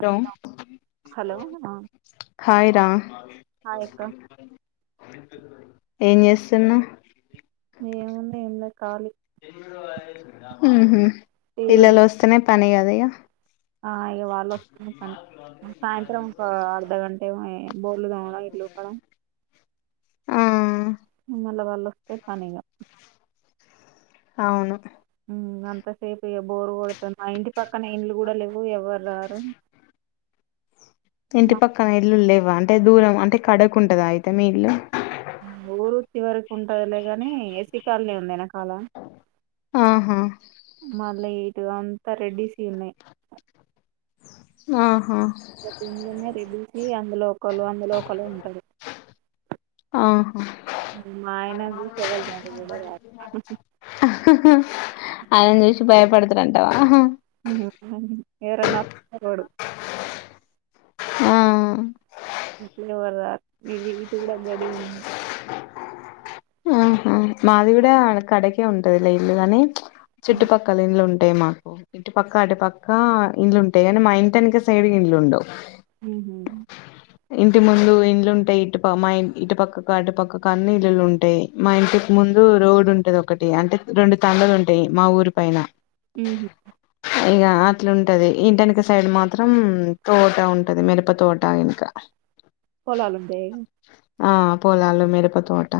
Hello hello ఆ hi రా hi అక్క ఏం చేస్తున్నావ్ ఏముంది ఎమ్లె కాలి ఉహు టీవీ పిల్లలు చూద్దాం వస్తేనే పని కద ఇగ ఆ ఇగ వాళ్ళు వస్తేనే పని సాయంత్రం ఒక అర్ధగంటే బొల్లు [unintelligible] ఇల్లు ఊకడం ఆ మళ్ళ వాళ్ళు ఒస్తే పనే ఇగ అవును అంతసేపు ఇగ బోరు కొడుతుంది మా ఇంటి పక్కన ఇండ్లు కూడ లేవు ఎవ్వరు రారు ఇంటి మా పక్కన ఇల్లు లేవ అంటే దూరం అంటే కడకు ఉంటదా అయితే మీ ఇల్లు ఊరు చివరకు ఉంటదిలే గాని ఎసి కాలనే ఉంది వెనకాల ఆహా మళ్ళా ఇటు అంతా రెడ్డీసియి ఉన్నయి ఆహా దీని లోనే రెడ్డిసియి అందులో ఒకలు అందులో ఒకలు ఉంటరు ఆ మా అయన [unintelligible] హ హ ఆయనను చూసి భయపడుతరంటావా ఎవరన్నోస్టరోడు [unintelligible] ఆ [unintelligible] ఆహా మాది కూడా కడకే ఉంటాదిలే ఇల్లు గానీ ఉమ్. చుట్టుప కలిన్లు ఉంటాయి మాకు ఇటు పక్క అటు పక్క ఇండ్లుంటాయి కానీ మా ఇంటినక సైడ్ ఇండ్లు ఉండవు ఉ హు ఇంటి ముందు ఇండ్లుంటాయి ఇటు మా ఇటు పక్క ఇటు పక్కకా అన్ని ఇల్లులు ఉంటాయి మా ఇంటికి ముందు రోడ్ ఉంటది ఒకటి అంటే రెండు [unintelligible] ఉంటాయి మా ఊరి పైన ఉహు అ ఇగ అట్లుంటది ఇంటనక సైడ్ మాత్రం తోట ఉంటది మిరప తోట ఇంక పోలాల్ ఉంటయి ఆ పోలలు మీరప తోట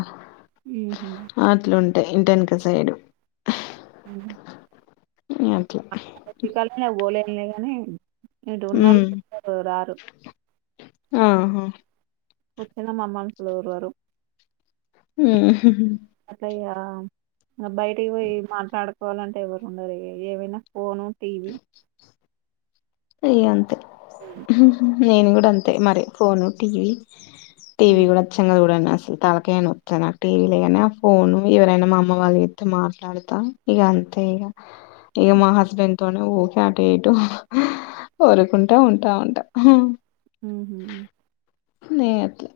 ఉహు అట్లుంటాయ్ ఇంటెనక సైడు ఆహ అట్ల ఉమ్ [unintelligible] రారు ఆహా [unintelligible] మనుషులు ఎవరు లేరు ఉ హు [unintelligible] బయటికి పోయి మాట్లాడుకోవాలంటే ఎవరు ఉండరు ఏమైన ఫోను టీవీ అంతే నేను కూడా అంతే మరి ఫోను టీవీ టీవీ కూడాచ్చంగా చూడను అసలు తలకాయ నొప్పి అ నాకు టీవీ లేగానే ఆ ఫోను ఎవరైనా మా అమ్మ వాళ్ళోత్తే మాట్లాడతా ఇక అంతే ఇక ఇక మా హస్బెండ్ తోనే ఊకే అటు ఇటు కోరుకుంటా ఉంటా ఉంటా ఊహూ న అది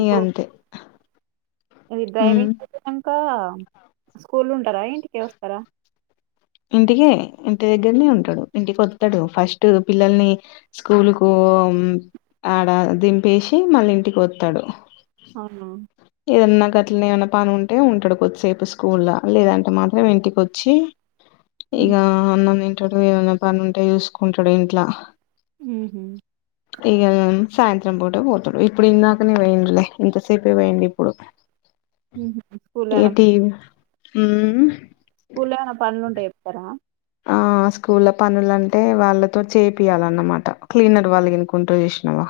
ఇగ అంతే మీరు మ్మ్ డ్రైవింగ్ చేసినంక స్కూల్లో ఉంటారా ఇంటికి వస్తారా ఇంటికే ఇంటి దగ్గరనే ఉంటడు ఇంటికి వత్తడు ఫస్ట్ పిల్లల్ని స్కూల్ కు ఆడ దింపేసి మళ్ళ ఇంటికి వస్తాడు అవును ఏదన్నా గట్లనేమన్నపని ఉంటే ఉంటాడు కొద్దిసేపు స్కూల్లో లేదంటే మాత్రం ఇంటికి వచ్చి ఇక ఉహు అన్నం తింటాడు ఏమనా పని ఉంటే చూసుకుంటాడు ఇంట్లా ఊహూ సాయంత్రం పూటే పోతడు ఇప్పుడు ఇందాకనే పోయిండులే ఎంతసేప వేడి స్కూల్లో ఏమైనా ఏటి స్కూల్ల్లో ఏమన్న పనులుంటే చెప్తారా ఆ ఆ స్కూళ్ళ పనులంటే వాళ్ళతో చేపియాలన్నమాట క్లీనర్ వాళ్ళు ఎనుకుంటో చేసినావా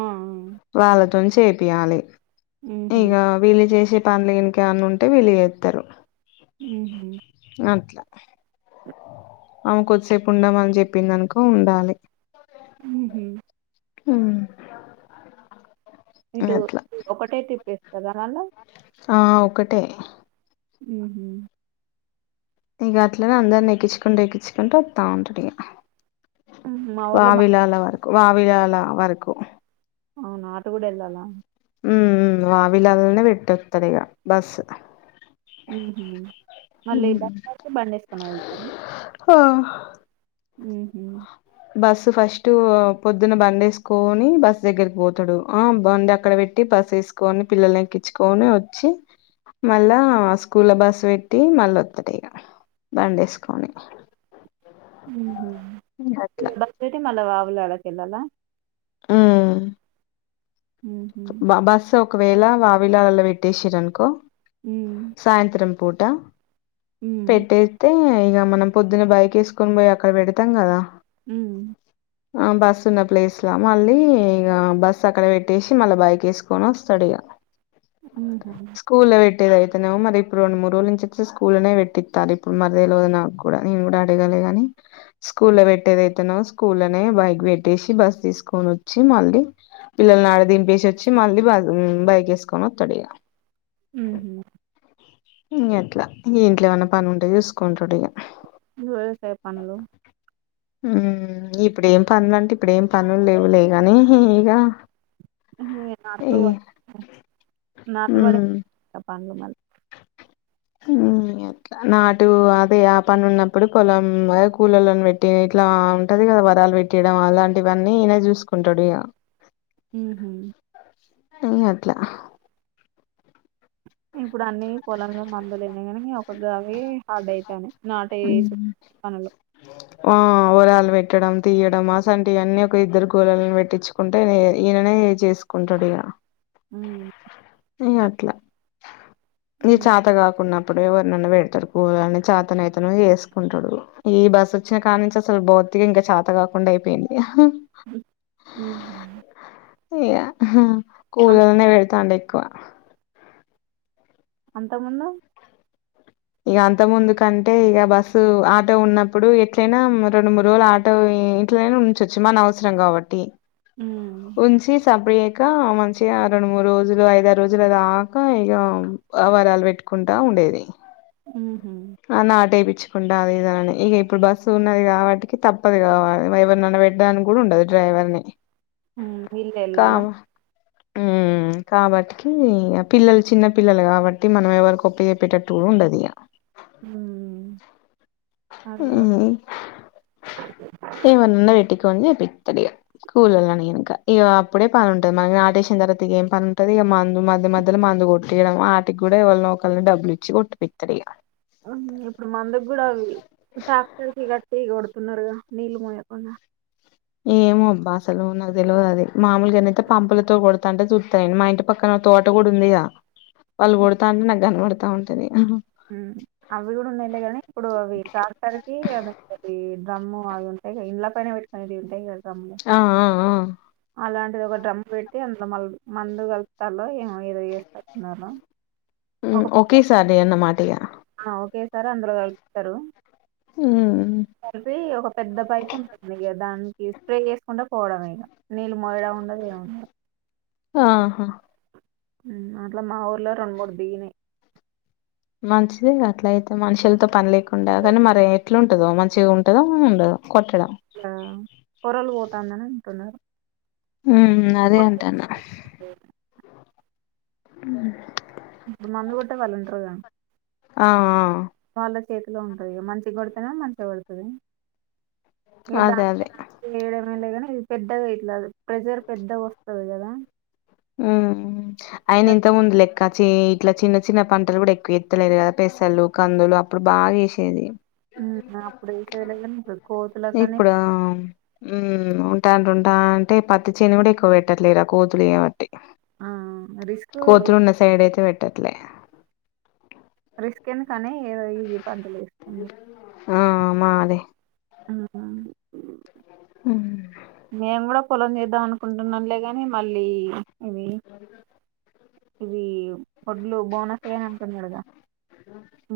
ఆ ఆ వాళ్ళతో చేపియాలి హుహు. ఇగ వీళ్ళు చేసే పనులు ఇంకేమన్నా ఉంటే వీళ్ళు చేస్తారు ఊహూ అట్లా ఆమె కొద్దిసేపు ఉండమని చెప్పిందనుకో ఉండాలి ఊహూ హ్మ్ ఇదే అట్లా ఒకటే తిప్పేస్తుదా మళ ఆ ఒకటే ఊహూ ఇక అట్లనే అందరిని ఎక్కించుకుంటే ఎక్కించుకుంటూ వస్తా ఉంటాడు ఇక హ్మ్. మా ఊర్లో బ వావిలాల వరకు వావిలాల వరకు అవును అటు కూడా వెళ్ళాలా హ్మ్ మ్మ్ వావిలాల్నే పెట్టేస్తాడిగా బస్ ఊహూ మళ్ళీ బస్సు ఆగితే బండేసుకొని వెళ్తార ఆ ఊహూ బస్సు ఫస్ట్ పొద్దున బండి వేసుకొని బస్సు దగ్గరికి పోతాడు ఆ బండి అక్కడ పెట్టి బస్సు వేసు కోని పిల్లల్ని ఎక్కించుకొని వచ్చి మళ్ళా స్కూల్లో బస్ పెట్టి మళ్ళా వత్తడిక బండేసుకొని ఊహూ ఇగ అట్లా రిటర్న్ మళ్ళ వావిలాల కెళ్ళాల హ్మ్ హుహు. బ బస్సు ఒకవేళ వావిలాలలో పెట్టేసిరనుకో మ్ సాయంత్రం పూట హ్మ్. పెట్టే తే ఇక మనం పొద్దున్న బైక్ వేసుకొని పోయి అక్కడ పెడతాం కదా మ్ ఆ బస్ ఉన్న ప్లేస్ లా మళ్ళీ ఇగ బస్ అక్కడ పెట్టేసి మళ్ళా బై కేసుకోని వస్తడిగా మ్ హు స్కూల్లో పెట్టేది అతేనో మరి ఇప్పుడు రెండు మూడు రోజుల నుంచితే స్కూల్ల్లోనే పెట్టిస్తారిప్పుడు మరి తెల్వదు నాకు కూడా నేను కూడా అడగాలి గాని స్కూల్ లో పెట్టేదైతేనో స్కూ లోనే బైక్ పెట్టేసి బస్ తీసుకొని వచ్చి మళ్ళీ పిల్లల్ని ఆడ దింపేసి వచ్చి మళ్ళీ బ బయకేసుకొని ఒత్తడిగా మ్ హు ఇం అట్లా ఇంట్లో ఏమైన్నా పని ఉంటేయ చూసుకుంటోడు ఇగ వ్యవసాయ పనులు మ్ ఇప్పుడు ఏం పనులు అండి ఇప్పుడేం పనులు లేవు లేగాని ఇగ ఈ నాట్లు నాట్లు పడే ఉమ్ వరకు పనులు మళ్ళ మ్ నాటు అదే ఆ పని ఉన్నప్పుడు పొలం కూల పెట్టి ఇట్లా ఉంటది కదా వరాలు పెట్టి పెట్టయడం అలాంటివన్నీ ఇనే చూసుకుంటాడు ఇక మ్ హు ఇ అట్లా ఇప్పుడు అన్ని పొలంల మందులున్నాయి కానీ ఒకగావి హార్డ్ అయితాని మ్ హు ఆ వరాలు పెట్టడం తీయడం అసొంటివన్నీ ఒక ఇద్దరు కూలోళ్లను పెట్టించుకుంటే ఈయననే చేసు కొంటడిగా ఆ న అట్లా నీ చాత గాకున్న ఇప్పుడు ఎవరినైనా పెడతాడు చాతనైతేనేమో వేసుకుంటడు ఈ బస్సు వచ్చినా కానుంచి అసలు బిత్తిగా ఇంకా చాత కాకుండా అయిపోయింది ఉ ఇగ అంత కూలళ్లనె పెడతాండు ఎక్కువ అంత ముందు ఇక అంత ముందు కంటే ఇక బస్సు ఆటో ఉన్నప్పుడు ఎట్లయినా రెండు మూడు రోజులు ఆ టొ ఇంట్లోనే ఉంచొచ్చు మన అవసరం కాబట్టి ఉ ఉంచి సరిపోయాక మంచిగా రెండు మూడు రోజులు ఐదారు రోజులుదాక ఇక ఆ వరాలు పెట్టుకుంటా ఉండేది ఉమ్ హు అ నాటేపిచ్చుకుంటా అది ఇదని ఇక ఇప్పుడు బస్సు ఉన్నది కాబట్టి తప్పదు కావా ఎవరిననా పె డానికి కూడా ఉండదు డ్రైవర్ని హ్మ్ వీళ్ళే కా ఎళ్ళాలా ఉ ఉమ్ము కాబట్టికి పిల్లలు చిన్న పిల్లలు కాబట్టి మనం ఎవరికోప్ప చెప్పేటట్టు కూడా ఉండదు ఇయ ఉ ఎవరినన్నా పెట్టుకొని చేపితడిగా కూలోళ్లను గినక ఇగ అప్పుడే పని ఉంటది మ నాటేసిన తరువాతికి ఏం పని ఉంటది ఇక మందు మధ్య మధ్యలో మందు కొ తీయడం ఆటికి కూడా ఎవల్నో ఒక్కల్ని డబ్బులు ఇచ్చి కొట్టిపిత్తరు ఇగ. ఇప్పుడు మందుకి కూడా అవి ట్రాక్టర్కి కట్టి కొడుతున్నరుగా నీళ్ళు మోయకుండా. ఏమో అబ్బా అసలు నాకు తెలవది అది. మామూలుగానైతే పంపులతో కొడతాంటే చూ త్త నేను మా ఇంటి పక్కన తోట కూడా ఉందిగా వాళ్ళు కొడతాంటే నాకు కనపడతా ఉంటది. ఆహా అవి కూడా ఉన్నయిలే గానీ ఇప్పుడు అవి ట్రాక్టర్ ఈ అదోకటి డ్రమ్ము అవి ఉంటయిగా ఇల్ల పైన పెట్టుకునేవి ఉంటయిగా అవి. ఆ ఆ ఆ అలాంటిది ఒక డ్రమ్ పెట్టి అందులో మల్లు మందు కలుపుతాల్లో ఏమో ఏదో చేస్తట్టు ఉన్నరు. ఓకేసారి అన్న మాటేయిగ ఆ ఓకేసారి అందులో కలుప్తరు. కలిపి ఒక పెద్ద పైపు ఉంటుంది ఇగ దాని కిస్తే ఎసుకుంట పోవడమే ఇగా నీళ్ళు మోయడము ఉండదు ఎముండదు. ఆహా హ్మ్ అట్లా మా ఊర్ల రెండు మూడు దిగినయి. మంచిదేగా అట్ల అయితే మనుషులతో పని లేకుండా కానీ మరి ఎట్లుంటదో మంచిగా ఉంటదో ఉండదో కొట్టడం. ఆ కొరలు పోతాందని అంటున్నరు. హ్మ్ అదే అంటన్నా. ఏది హ్ ఇప్పుడు మందు కోట్టేవాళ్ళు ఉంటరుగా ఆ ఆ వాళ్ళ చేతిలో ఉంటది ఇగ మంచిగా కొడితేనేమో మంచిగా పడుతది. ఇగ ఆ దా అదే అదే ఏయడమే ఎం లేదు కానీ ఇది పెద్దగా ఇట్లా ప్రెజర్ పెద్దగా వస్తది కదా పెద్ద అయినా ఇంతక ముందు లె ఇంకా చి ఇట్లా చిన్న చిన్న పంటలు కూడా ఎక్కువ ఎత్తలేరు కదా పెసల్లు, కందులు అప్పుడు బాగా ఎశేది. అప్పుడు ఏసేదిలే కానీ ఇప్పుడు కోతుల కానీ ఇప్పుడా ఉ ఉంటారు ఉంటా అంటే పత్తి చేను కూడా ఎక్కువ పెట్టట్లేరు ఆ కోతులు చేయబట్టి ఆ రిస్క్ కొతులున్న సైడయితే పెట్టట్లే. రిస్క్ ఏందుకు అని ఎదో ఈజీ పంటలు ఎసుకున్నరు. ఆ మాది ఆ ఆ ఉమ్. మేం కూడా పొలం చేద్దాం అనుకుంటున్నాంలే గాని మళ్ళీ ఇవి ఇవి వడ్లు బోనసే అంటున్నరుగా.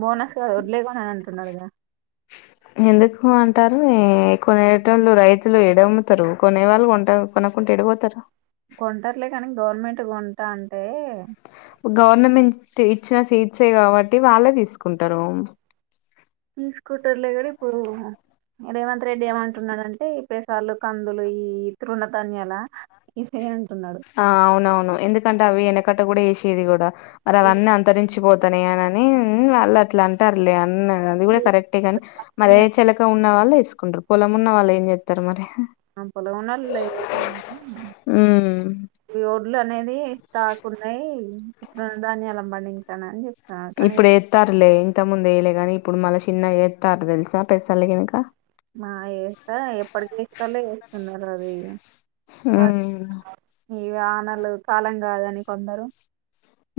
బోనస్ వడ్లె కొననంటున్నడుగా. ఎందుకు అంటారు. ఎ కొనేటోళ్లు రైతులు ఎడమ్ముతరు కొనే వాళ్ళు కొంటరు. కొనకుంటే ఎడపోతరు. కొంటరులే కానీ గవర్నమెంట్ కొంటా అంటే గవర్నమెంట్ ఇచ్చిన సీడ్సే కాబట్టి వాళ్ళే తీసుకుంటరు. తీసుకుంటర్లే గాని ఇప్పుడు ఇగ రేవంత్ రెడ్డి ఏమంటున్నడంటే పెసల్లు, కందులు ఇయి తృణధాన్యాలా ఇఫై అంటున్నడు. ఆ అవునవును ఎందుకంటే అవి యెనకట గూడ ఏసేది గూడ మరి ఈ అవన్నీ అంతరించి వచ్చి పోతేనే అని ఆల్లు అట్లా అంటారు లే అన్న ఆది గూడా కరెక్ట్ గని మరి ఏ చెలక్ ఉన్న వాళ్ళు వేసుకుంటారు పొలం ఉన్న వాళ్ళు ఏం చేత్తరు మరి అంత పొలం ఉన్నాళ్ళు లేరు లే కానీ ఉమ్ ఈ ఓడ్లు అనేది స్టాక్ ఉన్నాయి తృణ ధన్యాలను పండించండీ అని చెప్ ఇప్పుడు ఎత్తారులే ఇంత ముందు వేయ్యలేగాని ఇప్పుడు మళ్ళా చిన్నగా ఎత్తారు తేలుసా పెసల్లు గినక మా ఏస్తా ఎప్పటి ఏసేటోళ్ళే ఏస్తున్నారు అది ఇగ వా ఉమ్ ఈ వానలు కాలం గాదని కొందరు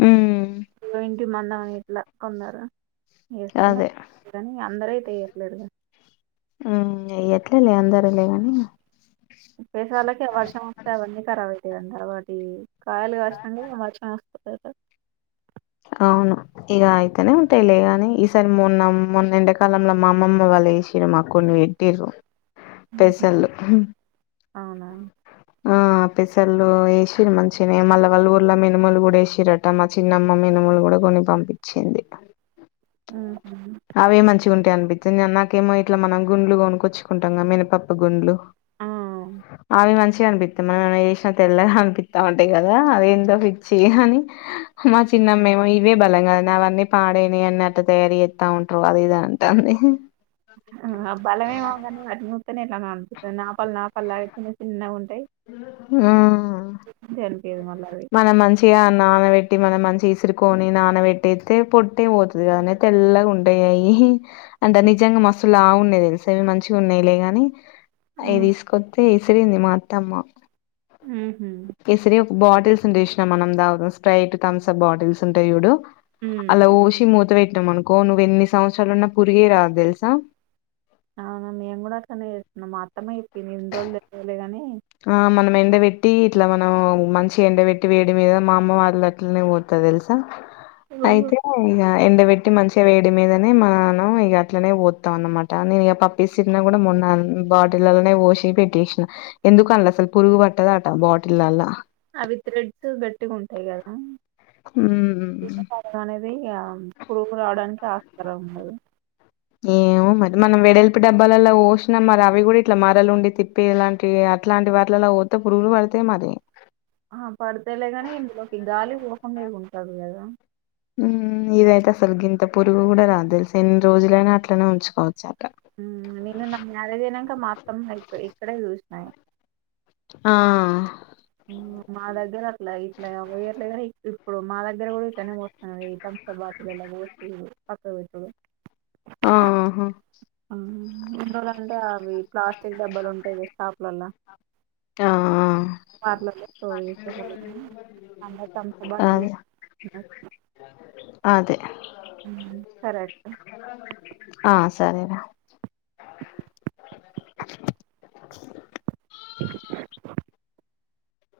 ఉమ్ ఇగో ఈ మందం అని ఇట్లా కొందరు ఏస్తనే అదే గాని అందరు అయితే ఏయట్లేదుగ ఉ ఏయ్యట్లే లే అందరు లే గాని పెసళ్ళకే వర్షం వస్తే అవన్నీ ఖరాబ్ అయితాయి గాని తరువాతి కాయలు గాసినంక ఇగ వర్షం వస్త్ వర్షం వస్తె అవును ఇగ అయితేనే ఉంటాయిలే గాని ఈసారి మొన్న మొన్న ఎండకాలంలో మా అమ్మమ్మ వాళ్ళు ఏసి టిరు మాకు కొన్ని పెట్టిర్రు పెసల్లు అవునా ఆ పెసల్లు వేసి మంచిగానే మళ్ళీ వాళ్ళు ఊర్ల మినుమలు కూడా వేసిర్రట మా చిన్నమ్మ మినుములు కూడా కొన్ని పంపించింది మ్మ్. అవి మంచి కుంటే అనిపిత్తుంది నాకేమో ఇట్లా మన గుండ్లు కొనుకొచ్చుకుంటాం గ మినప్పప్పు గుండ్లు ఆ ఆవి మంచిగా అనిపిత్ మనం ఏ చేసినా తెల్లగ అనిపిత్త ఉంటాయి గదా అదేందొ పిచ్చి గానీ మా తిన్నాం మేము ఇవే బలం గద అవన్నీ పాడేనా అన్నట్ తయారు చేత్త ఉంట్రూ అది ఇది అంటంది ఆ బలమేమోగానీ వాటి నూస్తనే ఎట్లనో ఆపిత్తది నాపాలు నాపాలు లాగా చిన్న చిన్నగా ఉంటాయి ఆ మంచిగా అనిపియదు మళ్ళ అవి మనము మంచిగా నానబెట్టి మన మంచిగా ఇసురుకొని నానబెట్టెత్తే పొట్టే పోతది గదనే తెల్ల గుంటాయి అవి అంటే నిజంగా మస్తు లావు ఉన్నాయి దెలుసా మంచిగా ఉన్నాయిలేగాని అయి తీసుకో స్తే ఇసిరింది మా అత్తమ్మ ఉహు ఈ సరి ఒక బాటిల్స్ ఉంటే ఏసినం మనం తాగు స్ప్రైట్ తమ్సప్ బాటిల్స్ ఉంటాయి జూడు అలా వోసి మూత పెట్టాం అనుకో నువ్వు ఎన్ని సంవత్సరాలున్నా పురుగె రాదు తేలుసా అవునా మేము గూడా అట్లనే జేస్తున్నాం మా అత్తమ్మ జెప్పింది ఎన్ని రోజులు గాని ఆ మనం ఎండబెట్టి ఇట్లా మనం మంచిగ ఎండబెట్టి వేడి మీద మా అమ్మ వాళ్ళు అట్లనే పొత్తారు తేలుసా అయితే ఇగ ఎండబెట్టి మంచిగా వేడి మీదనే మనం ఇగ అట్లనే పోత్తం అన్నమాట కానీ ఇగ పప్పు ఇసిరినా కూడా మొన్న బాటిళ్లలోనే బోసి పెట్టేసినా ఎందుకు అల్ల అసలు పురుగు పట్టదాటా బాటిళ్ళల్లా అవి థ్రెడ్స్ గట్టిగా ఉంటాయి గదా హూ అనేది పురుగు రావడానికి ఆస్కారం ఉండదు ఏవో మరి మనం వెడల్పు డబ్బాలలో పోసినాం మరి అవి కూడా ఇట్లా మరలు ఉండి తిప్ పేలాంటివి అట్లాంటి వాట్లల్లా పోత్తే పురుగులు పడతాయి మరి ఆ పడితేలేగాని ఇందులోకి కి గాలి పోకుండా ఉంటది గదా ఉ ఇదయితే అసలు గింత పురుగు కూడా రాదు తేలుసా ఎన్ని రోజులైనా అట్లనే ఉంచుకోవచ్చు అట హు నేను నా మ్యారేజ్ అయినంక మా అత్తమ్మ ఇక్ ఇక్కడే చూసిన ఆ మా దగ్గర అట్లా ఇట్లా పోయేట్లే కానీ ఇప్పుడు మా దగ్గర కూడా ఇట్లనే పోస్తున్నారూ బాటిలల్లా పోసుడు పక్కకు పెట్టుడు ఆహ ఆహ్ గంతు అవి ప్లాస్టిక్ డబ్బాలు ఉంటావి షాపులలా. ట స్టోర్ చేసేవాళ్ళు అందరు థమ్సప్ ఆ అ బాటిల్ వస్తున్నారు. అదె హ్మ్మ్ సరే అయితే ఆ సరేర